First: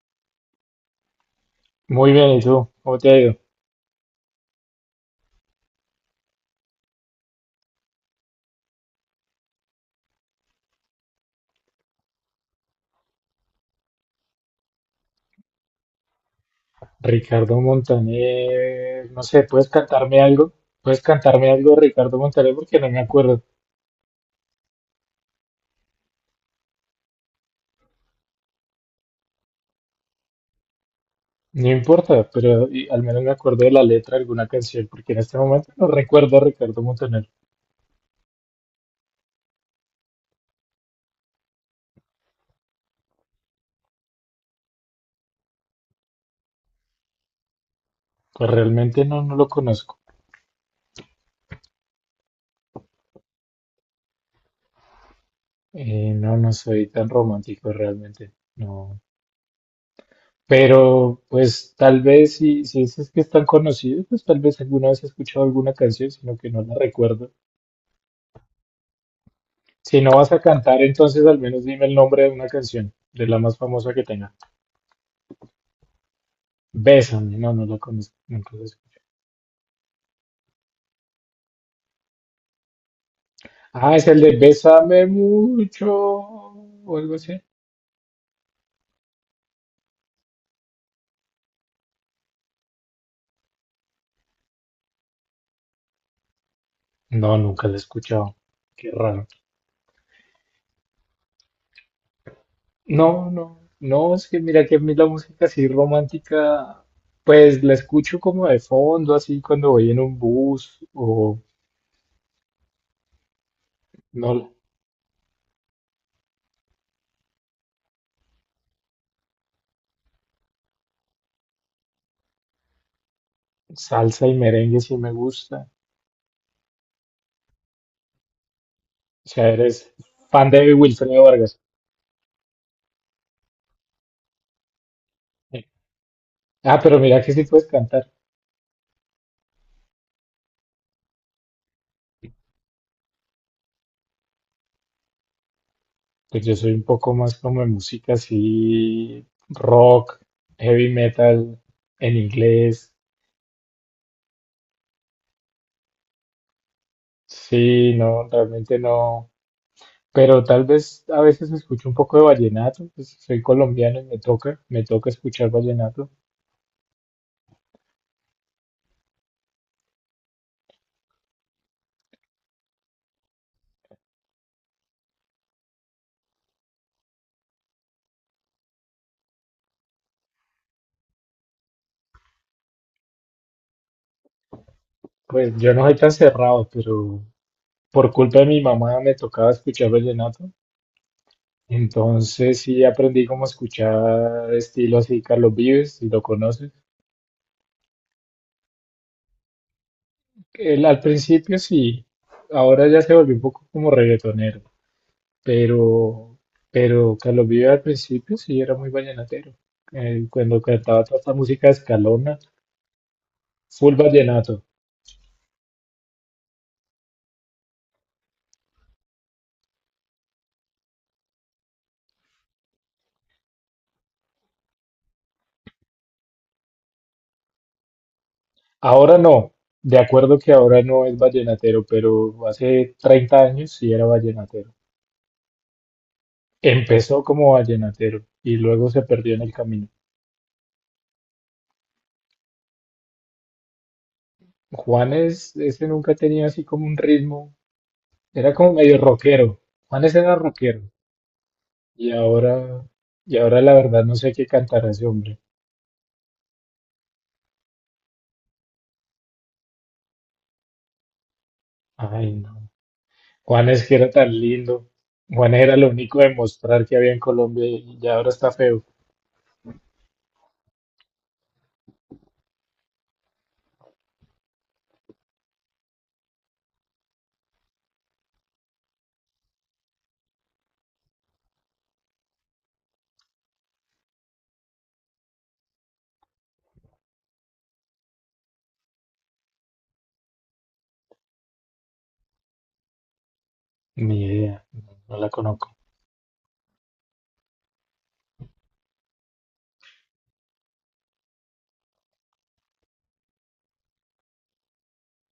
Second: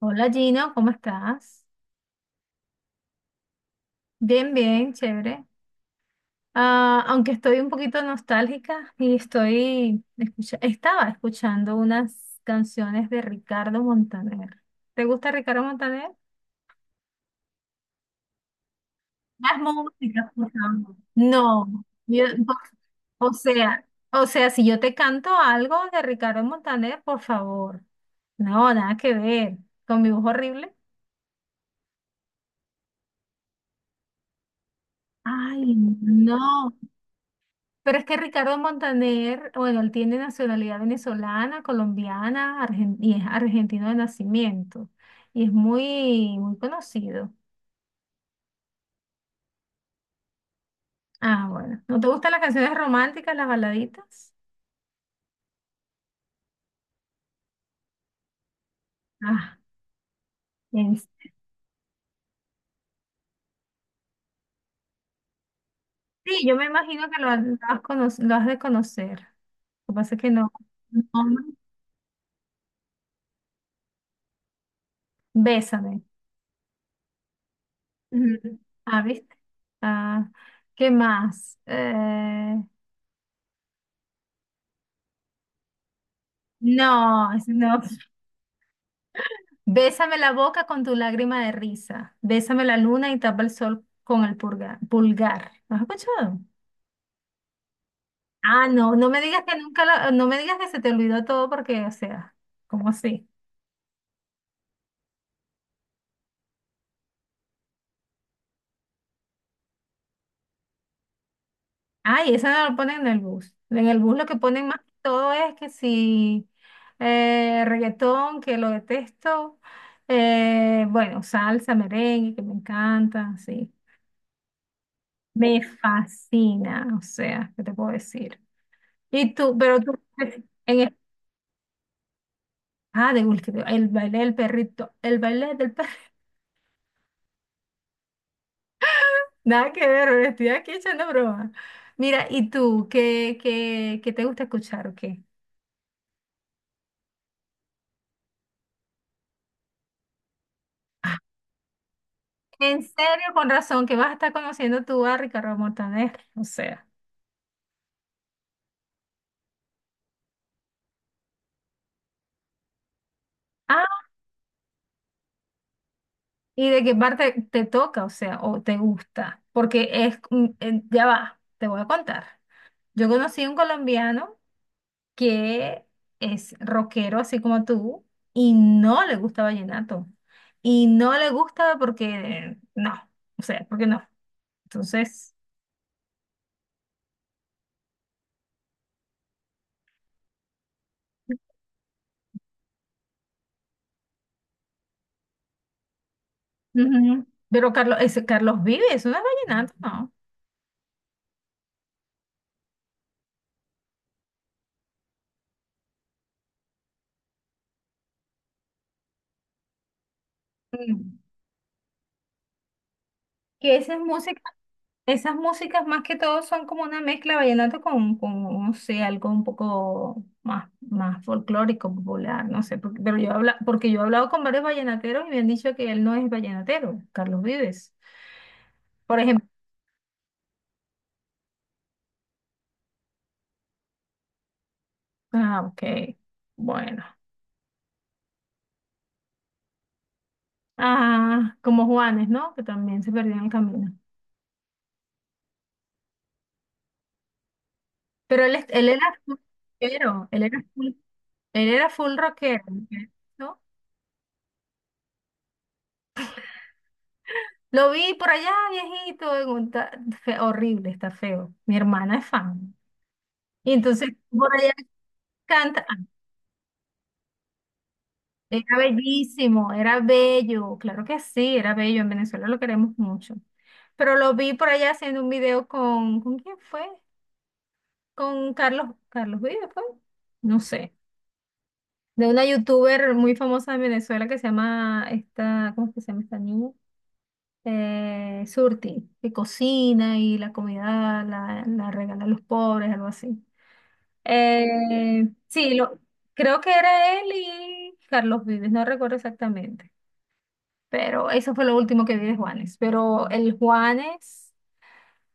Hola Gino, ¿cómo estás? Muy bien, ¿y tú? ¿Cómo te ha ido? Bien, bien, chévere. Ah, aunque estoy un poquito nostálgica y estaba escuchando unas canciones de Ricardo Montaner. ¿Te gusta Ricardo Montaner? Ricardo Montaner, no sé, Las ¿puedes cantarme músicas, por algo? favor. ¿Puedes cantarme algo, No, Ricardo Montaner? Porque no me o acuerdo. sea, o sea, si yo te canto algo de Ricardo Montaner, por favor. No, nada que ver. Con mi voz horrible. No importa, pero al menos me acuerdo de la letra de alguna canción, porque en este momento Ay, no recuerdo a no. Ricardo Montaner. Pero es que Ricardo Montaner, bueno, él tiene nacionalidad venezolana, colombiana, y es argentino de nacimiento. Y es muy, muy conocido. Pues realmente no, no lo conozco. Ah, bueno. ¿No te gustan las canciones románticas, las baladitas? No, no soy tan romántico realmente, no. Ah, bien. Pero pues tal vez si dices que es tan conocido, pues tal vez alguna vez he escuchado alguna canción, sino Sí, que yo no me la imagino que recuerdo. Lo has de conocer. Lo que Si no pasa es vas que a no. cantar, No. entonces al menos dime el nombre de una canción, de la más famosa que tenga. Bésame. Bésame, no, no la conozco. Nunca Ujú. la escuché. Ah, ¿viste? Ah, ¿qué más? Ah, es el de Bésame mucho o algo así. No, no. Bésame la boca con tu lágrima de risa. Bésame la luna y tapa el sol con el pulgar. ¿Lo has escuchado? No, nunca la he escuchado. Ah, Qué no, no me raro. digas que nunca la- no me digas que se te olvidó todo porque, o sea, ¿cómo No, así? no, no, es que mira que a mí la música así romántica, pues la escucho como de fondo, así cuando voy en un bus o Ay, eso no lo ponen en el bus. En el bus lo que no, ponen más que todo es que si reggaetón, que lo detesto, bueno, salsa, merengue, que me encanta, sí. salsa y merengue si me Me gusta. fascina, o sea, ¿qué te puedo decir? O Y sea, tú, pero eres tú, fan de en Wilfredo Vargas. Ah, de Will Smith, el baile del perrito, el baile Sí. del perrito. Ah, pero mira que sí puedes cantar. Nada que ver, me estoy aquí echando broma. Mira, ¿y tú qué te gusta escuchar o qué? Pues yo soy un poco más como de música así, rock, heavy metal, en En inglés. serio, con razón, que vas a estar conociendo tú a Ricardo Montaner, o sea. Sí, no, realmente no. Pero tal vez a veces escucho un poco de vallenato, pues soy Ah, colombiano y me toca escuchar vallenato. ¿y de qué parte te toca, o sea, o te gusta? Porque es, ya va, te voy a contar. Yo conocí a un colombiano que es rockero así como tú y no le gusta vallenato. Y no le gusta porque no, o sea, porque no. Entonces, Pues yo no soy tan cerrado, pero por culpa de mi mamá me tocaba escuchar vallenato. Entonces sí aprendí cómo escuchar estilo así, Carlos Vives, si lo conoces. ujú. Pero Carlos, ese Carlos Vives, no es vallenato, no. Él al principio sí, ahora ya se volvió un poco como reggaetonero, pero, pero Carlos Vive al principio sí era muy vallenatero. Cuando cantaba Mm. toda esta música escalona, Que full esas músicas, vallenato. esas músicas más que todo son como una mezcla de vallenato con, no sé, algo un poco más, más folclórico, popular, no sé, pero porque yo he hablado con varios vallenateros y me han dicho que él no es vallenatero, Carlos Vives. Ahora Por ejemplo. no, de acuerdo que ahora no es vallenatero, pero hace 30 años sí era vallenatero. Ah, ok. Bueno. Empezó como vallenatero y luego se perdió en el camino. Ah, como Juanes, ¿no? Que también se perdió en el camino. Juanes, ese nunca tenía así como un ritmo, Pero era él, como él medio era full rockero. Juanes rockero, era rockero. él era Y full rockero, ahora, y ¿no? ahora la verdad no sé qué cantará ese hombre. Lo vi por allá, viejito, en un horrible, está feo. Mi hermana es Ay, no. fan. Y Juanes que entonces era tan por allá lindo. Juanes era canta. lo único de mostrar que había en Colombia y ya ahora está Era feo. bellísimo, era bello, claro que sí, era bello. En Venezuela lo queremos mucho. Pero lo vi por allá haciendo un video ¿con quién fue? Con Carlos Vives, fue. No sé. De una youtuber muy famosa de Venezuela que se llama esta, ¿cómo es que se llama esta niña? Surti, que cocina y la comida la regala a los pobres, algo así. Ni idea, no, no la Sí, conozco. lo, creo que era él y Carlos Vives, no recuerdo exactamente, pero eso fue lo último que vi de Juanes, pero el Juanes...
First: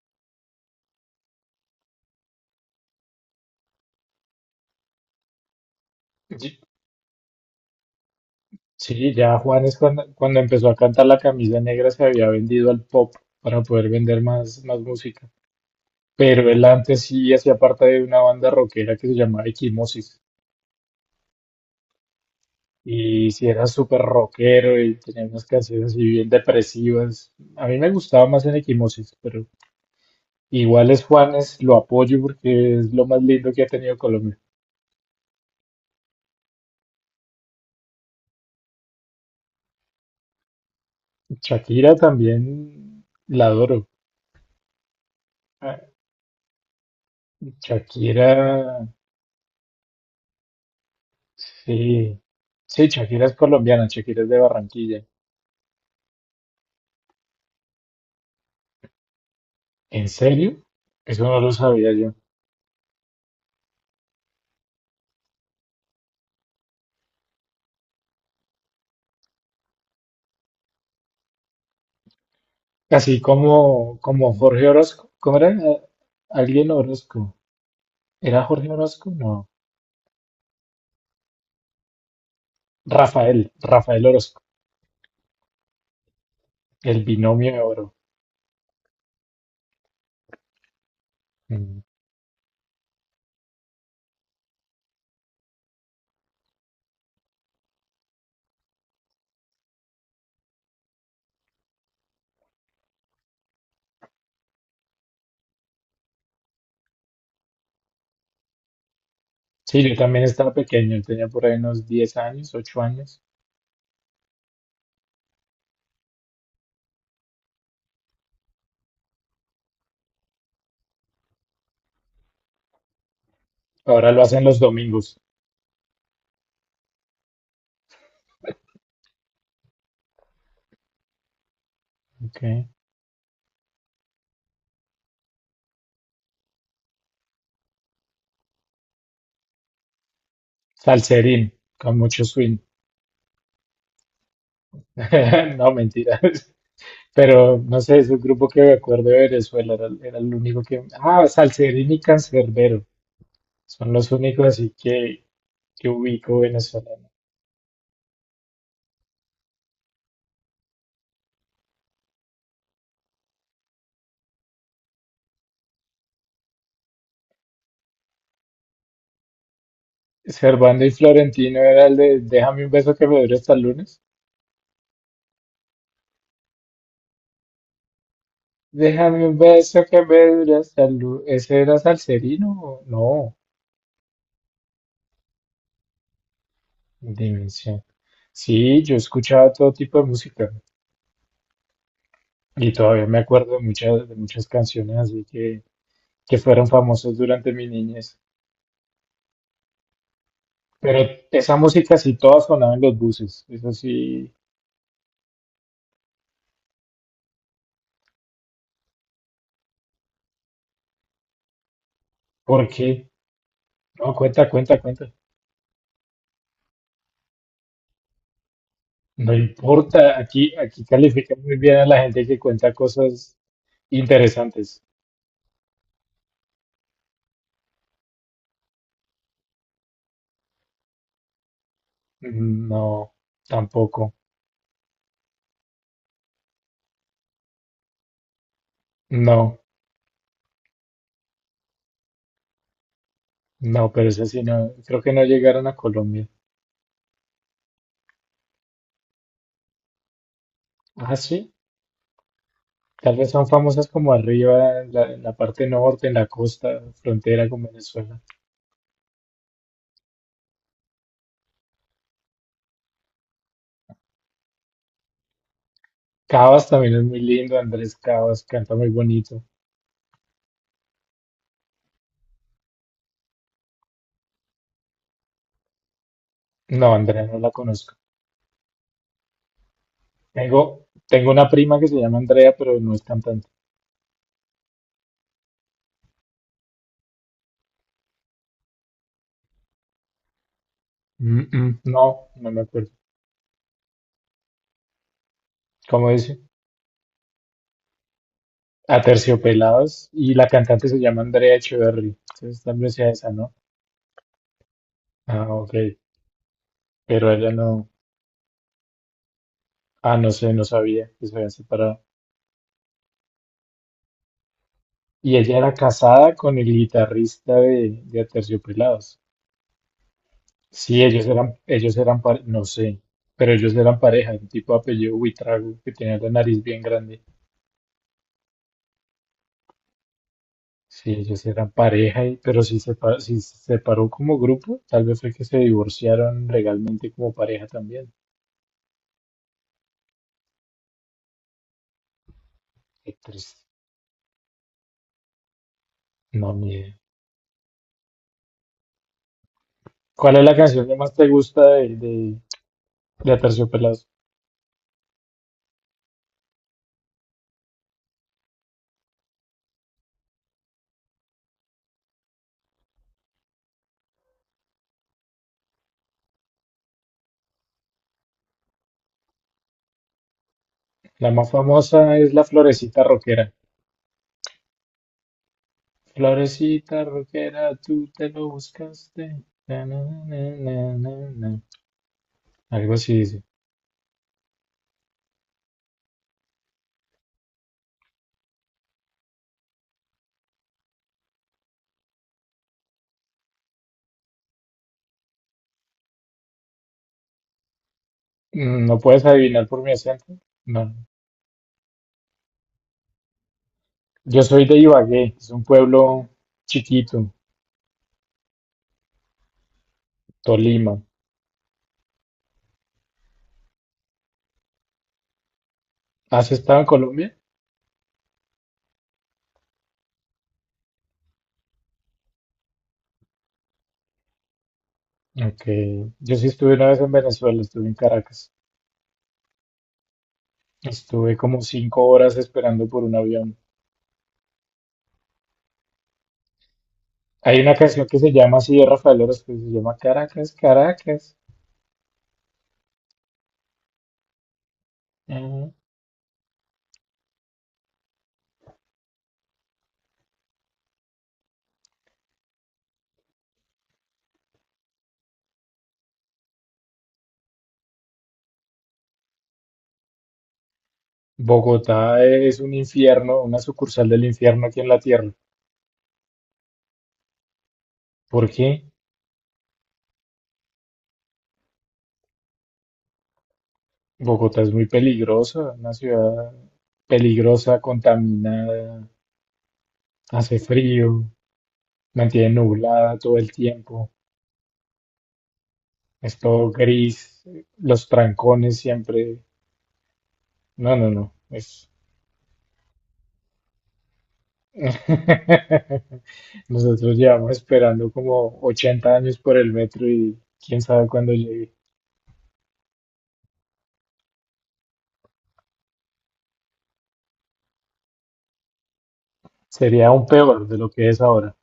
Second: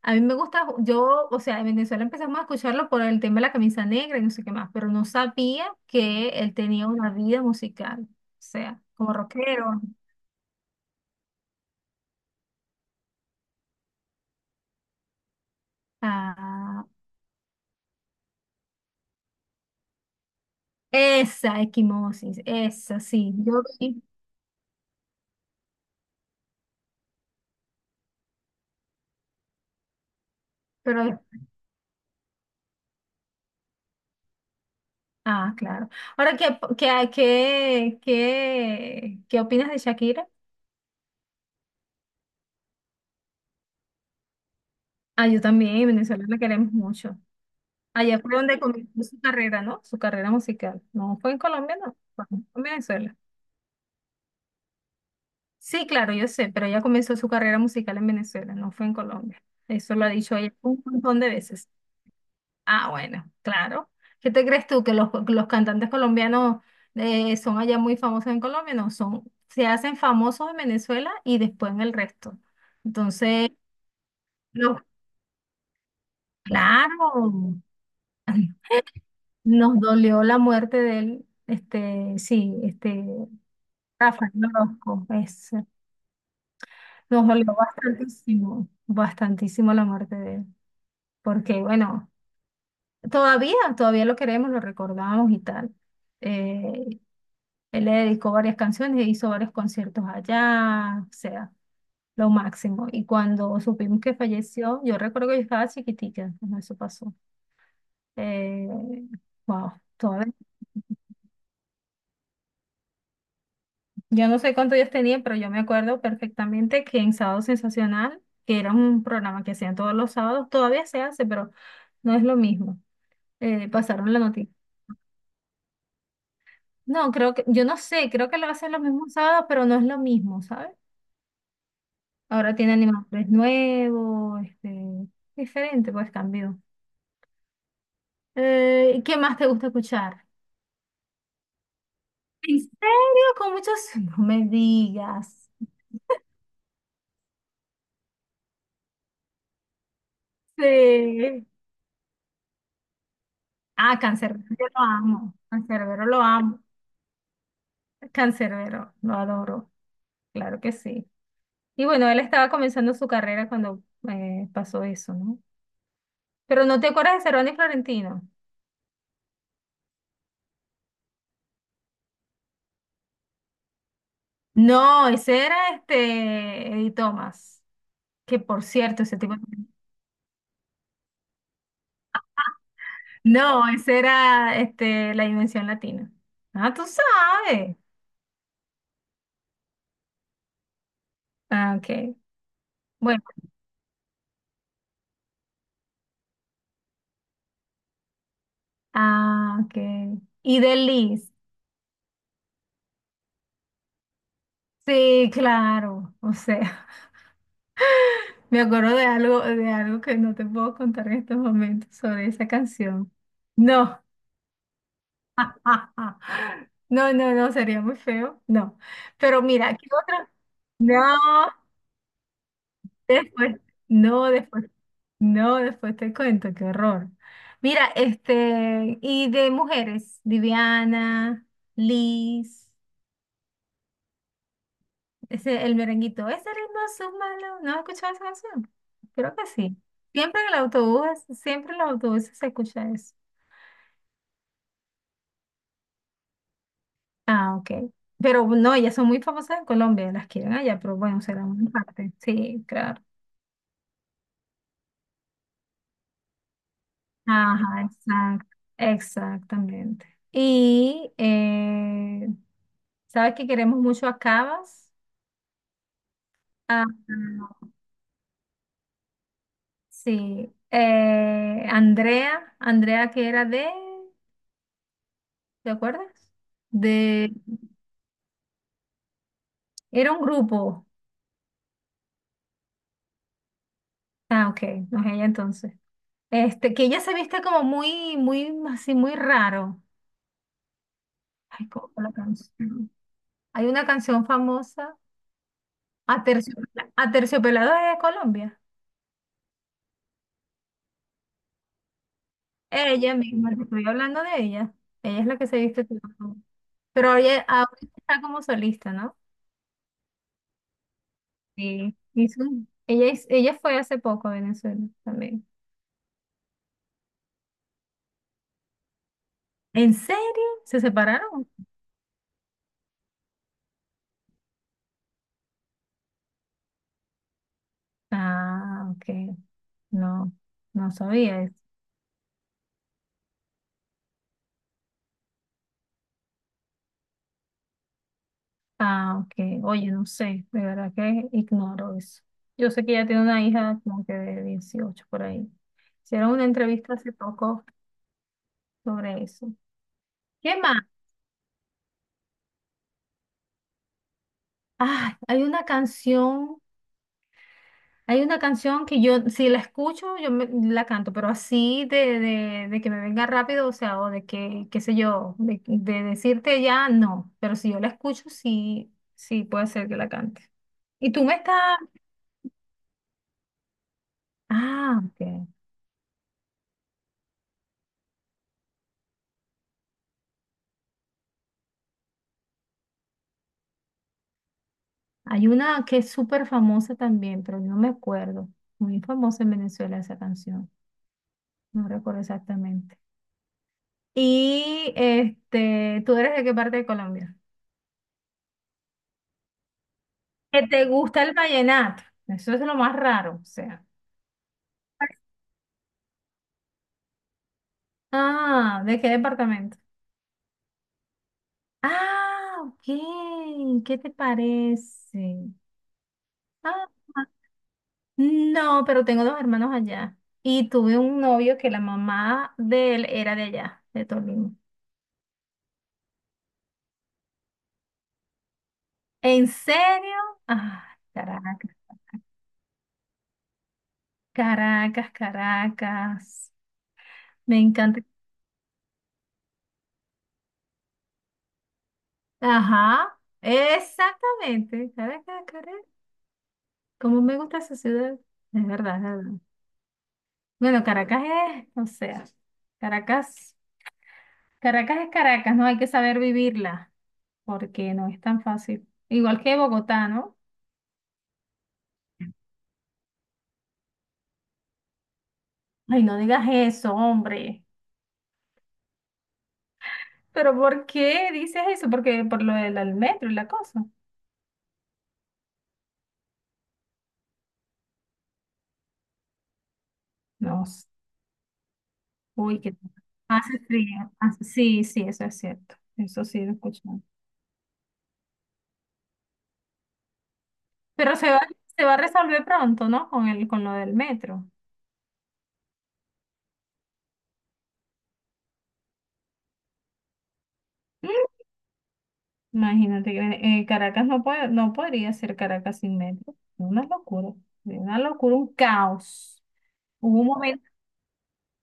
A mí me gusta, yo, o sea, en Venezuela empezamos a escucharlo por el tema de la camisa negra y no sé qué más, pero no sabía que él Y- tenía una vida musical, o sea, como Sí, ya Juanes rockero. Cuando empezó a cantar La Camisa Negra se había vendido al pop para poder vender más, más música. Pero él Ah, antes sí hacía parte de una banda rockera que se llamaba Equimosis. esa equimosis, esa Y sí, si yo era súper sí, rockero y tenía unas canciones así bien depresivas. A mí me gustaba más en Equimosis, pero igual es pero, Juanes, lo apoyo porque es lo más lindo que ha tenido Colombia. Claro. Ahora, ¿qué opinas de Shakira? Shakira también la adoro. Ah, yo también, Ah, en Venezuela la queremos mucho. Allá Shakira, fue donde comenzó su carrera, ¿no? Su carrera musical. No fue en Colombia, no, sí. fue en Sí, Venezuela. Shakira es colombiana, Shakira es de Barranquilla. Sí, claro, yo sé, pero ella comenzó su carrera musical en Venezuela, no fue en Colombia. Eso lo ¿En ha dicho ella serio? un montón Eso de no lo veces. sabía yo. Ah, bueno, claro. ¿Qué te crees tú? ¿Que los cantantes colombianos son allá muy famosos en Colombia? No, son, se hacen famosos en Venezuela y después en el resto. Así Entonces, como, como Jorge no, Orozco. ¿Cómo era? Alguien claro, Orozco. ¿Era Jorge Orozco? No. nos dolió la muerte de él, este, sí, este, Rafael, Rafael Rafael Orozco. Orozco, es, El nos binomio dolió de oro. bastantísimo, bastantísimo la muerte de él. Porque Mm. bueno, todavía, todavía lo queremos, lo recordamos y tal. Eh, él le dedicó varias canciones, hizo varios conciertos allá, o sea, lo máximo. Y cuando supimos que falleció, yo recuerdo que yo estaba chiquitica cuando eso pasó. Eh, wow, Sí, yo también todavía. estaba pequeño, tenía por ahí unos 10 años, 8 años. Yo no sé cuántos días tenía, pero yo me acuerdo perfectamente que en Sábado Sensacional, que era un programa que hacían todos los sábados, todavía se hace, pero no es lo mismo. Ahora Pasaron la lo hacen noticia. los domingos. No, creo que, yo no sé, creo que lo hacen los mismos sábados, pero no es lo mismo, ¿sabes? Ok. Ahora tiene animadores nuevos, este, diferente, pues cambió. ¿Qué más te gusta escuchar? Salserín, con mucho swing. ¿En serio? Con muchos... No me digas. No, mentira. Pero no sé, es un grupo que me acuerdo de Venezuela, era el único que... Ah, Sí. Salserín y Cancerbero. Son Ah, los únicos Canserbero así lo amo. que Canserbero lo ubico amo. venezolano. Canserbero, lo adoro. Claro que sí. Y bueno, él estaba comenzando su carrera cuando pasó eso, ¿no? Pero no te acuerdas de Cerón y Florentino. Servando y Florentino era el de Déjame un beso que me dure hasta el lunes. No, ese era este Eddie Thomas, que por cierto, ese Déjame tipo... un beso que me dure hasta el lunes. ¿Ese era Salserino? No. No, ese era este, la dimensión latina. Ah, tú sabes. Dimensión. Sí, yo escuchaba todo tipo de música Ah, ok. y todavía me Bueno, acuerdo de muchas canciones así que fueron famosas durante mi niñez. ah, ok. Y de Pero Liz. esa música sí todas sonaban en los buses. Eso sí, Sí, claro. O sea, me acuerdo de algo que no te puedo contar en estos momentos sobre esa ¿por qué? canción. No. No, cuenta, cuenta, cuenta. No, no, no, sería muy feo. No. No Pero mira, ¿qué importa, otra? aquí, aquí No. califican muy bien a la gente que cuenta cosas Después, no, después, interesantes. no, después te cuento, qué horror. Mira, este, y de mujeres, Viviana, Liz, No, tampoco. ese, el merenguito, ese ritmo es un malo, ¿no has escuchado esa canción? Creo que No, sí. Siempre en el autobús, siempre en los autobuses se escucha eso. no, pero eso sí no. Creo que no llegaron a Colombia. Ah, ok. Pero no, ellas son muy famosas en Colombia, las quieren allá, pero Ah, bueno, será sí. muy parte. Sí, claro. Tal vez son famosas como arriba, en la parte norte, en la costa, frontera con Ajá, Venezuela. exacto, exactamente. Y sabes que queremos mucho a Cabas, Cavas a, también es muy lindo, Andrés Cavas canta muy bonito. sí, Andrea que era de, ¿te acuerdas? No, Andrea De, no la conozco. era un Tengo, grupo, tengo una prima que se llama Andrea, pero no es cantante. ah, ok, no es ella entonces, este, que ella se viste como muy, muy, así, muy raro, Mm, ay, mm, ¿cómo fue la no, no me canción? acuerdo. Hay una canción famosa, ¿Cómo dice? Aterciopelado es de Colombia, Aterciopelados y la cantante se llama Andrea Echeverry. Entonces tal vez sea ella esa, misma, ¿no? te estoy hablando de ella, ella es la Ah, que se ok. viste todo, pero Pero oye, ella no. ahorita está como solista, ¿no? Ah, no sé, no sabía que se habían Sí, separado. Ella, ella fue hace poco a Venezuela Y también. ella era casada con el guitarrista de Aterciopelados. ¿En serio? ¿Se Sí, ellos separaron? eran, pare- no sé, pero ellos eran pareja, un tipo de apellido Buitrago que tenía la nariz bien grande. Ah, ok. No, no Sí, sabía ellos eso. eran pareja, pero si se, pa- si se separó como grupo, tal vez fue que se divorciaron legalmente como pareja también. Ah, ok. Oye, no sé, de verdad que ignoro eso. Yo sé que ella Qué tiene una triste. hija como que de 18 por ahí. Hicieron una No, ni entrevista idea. hace poco sobre eso. ¿Cuál es la ¿Qué más? canción que más te gusta de Aterciopelados? Ah, hay una canción. Hay una canción que yo, si la escucho, yo la canto, pero así de que me venga rápido, o sea, o de que, qué sé yo, de decirte ya, no. Pero si yo la escucho, sí, sí puede ser que la cante. Y tú La me más estás... famosa es La Florecita Rockera. Ah, ok. Florecita Rockera, tú te lo buscaste. Na, na, na, na, na, na. Algo así dice. Hay una que es súper famosa también, pero no me acuerdo. Muy famosa en Venezuela esa canción. No recuerdo exactamente. Y este, ¿tú eres de qué parte de Colombia? Mm, no puedes adivinar por mi acento. Que te No. gusta el vallenato. Eso es lo más raro, o sea. Yo soy de Ibagué, es un pueblo chiquito, Ah, ¿de qué departamento? Tolima. Ah, ok. ¿Qué te parece? ¿Has estado en Ah, Colombia? no, pero tengo dos hermanos allá. Y tuve un novio que la mamá de él era de allá, de Tolima. Ok. Yo sí estuve una vez en Venezuela, estuve en Caracas. ¿En serio? Ah, Estuve como Caracas, 5 horas esperando por un avión. Caracas, Caracas. Me Hay una encanta. canción que se llama así de Rafael Orozco, que se llama Caracas, Caracas. Ajá, exactamente. Caracas, Ujú. Caracas. Cómo me gusta esa ciudad. Es verdad, es verdad. Bueno, Caracas es, o sea, Caracas. Caracas es Caracas, ¿no? Hay que saber vivirla, porque no es tan fácil. Igual que Bogotá, ¿no? Bogotá es un infierno, una sucursal del infierno aquí en la tierra. Ay, no digas eso, hombre. ¿Por qué? ¿Pero por qué dices eso? Porque por lo del al metro y la cosa. Bogotá es muy peligrosa, una ciudad peligrosa, contaminada. No, Hace sé. frío, mantiene Uy, qué nublada todo el hace frío. tiempo, Sí, sí, eso es cierto. Eso es sí lo todo escuchamos. gris, los trancones siempre. No, no, Pero no. Se Es... va a resolver pronto, ¿no? Con lo del metro. Nosotros llevamos esperando como 80 años por el metro y quién sabe Mm, cuándo llegue. Imagínate que Caracas no podría ser Caracas sin metro. Una locura. Una locura, un caos. Sería Hubo aún un peor momento. de lo que es ahora.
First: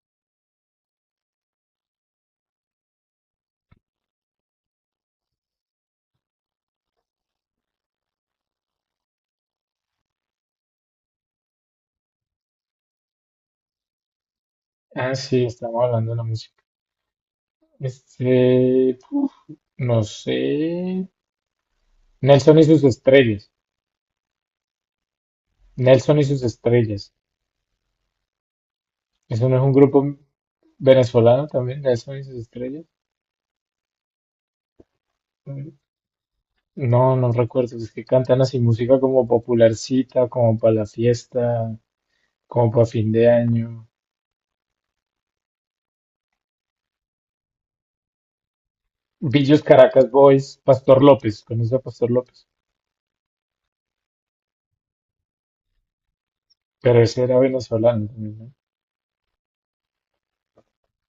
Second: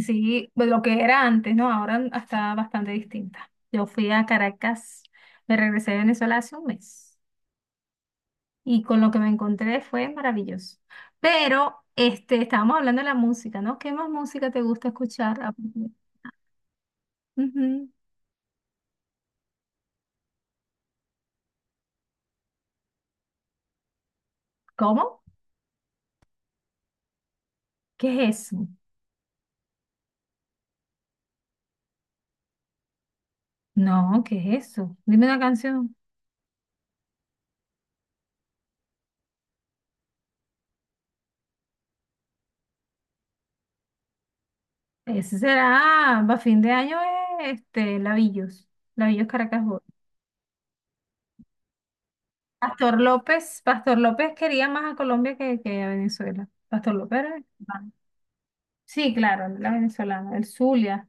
Sí, pues lo que era antes, ¿no? Ahora está bastante distinta. Yo fui a Caracas, me regresé de Venezuela hace un mes y con lo que me encontré fue maravilloso. Pero este, estábamos hablando de la música, ¿no? ¿Qué más música te gusta Ah, escuchar? sí, Ah, estamos ujú. hablando de la música. Ujú. Este, uf, no sé. Nelson y sus estrellas. ¿Cómo? Nelson y sus estrellas. ¿Qué es eso? ¿Eso no es un grupo venezolano también? Nelson y sus estrellas. No, ¿qué es eso? Dime una canción. No, no recuerdo. Es que cantan así música como popularcita, como para la fiesta, como para fin de año. Ese será, a fin de año, este, Lavillos Villos Caracas. Caracas Boys, Pastor López, conoce a Pastor López. Pastor López quería más a Colombia que a Venezuela. Pastor Pero López ese era era venezolano. venezolano también, ¿no? Sí, claro, la venezolana, el Zulia.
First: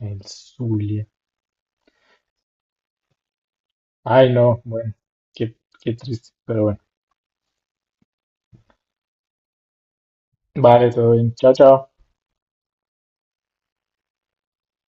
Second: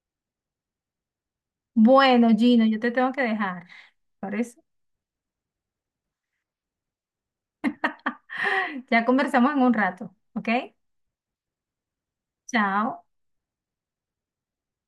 El Zulia. Bueno, Gino, yo te tengo que dejar. Ay, Por no, eso, bueno, qué, qué triste, pero bueno. ya conversamos en un rato, ¿ok? Vale, todo bien. Chao, chao. Chao.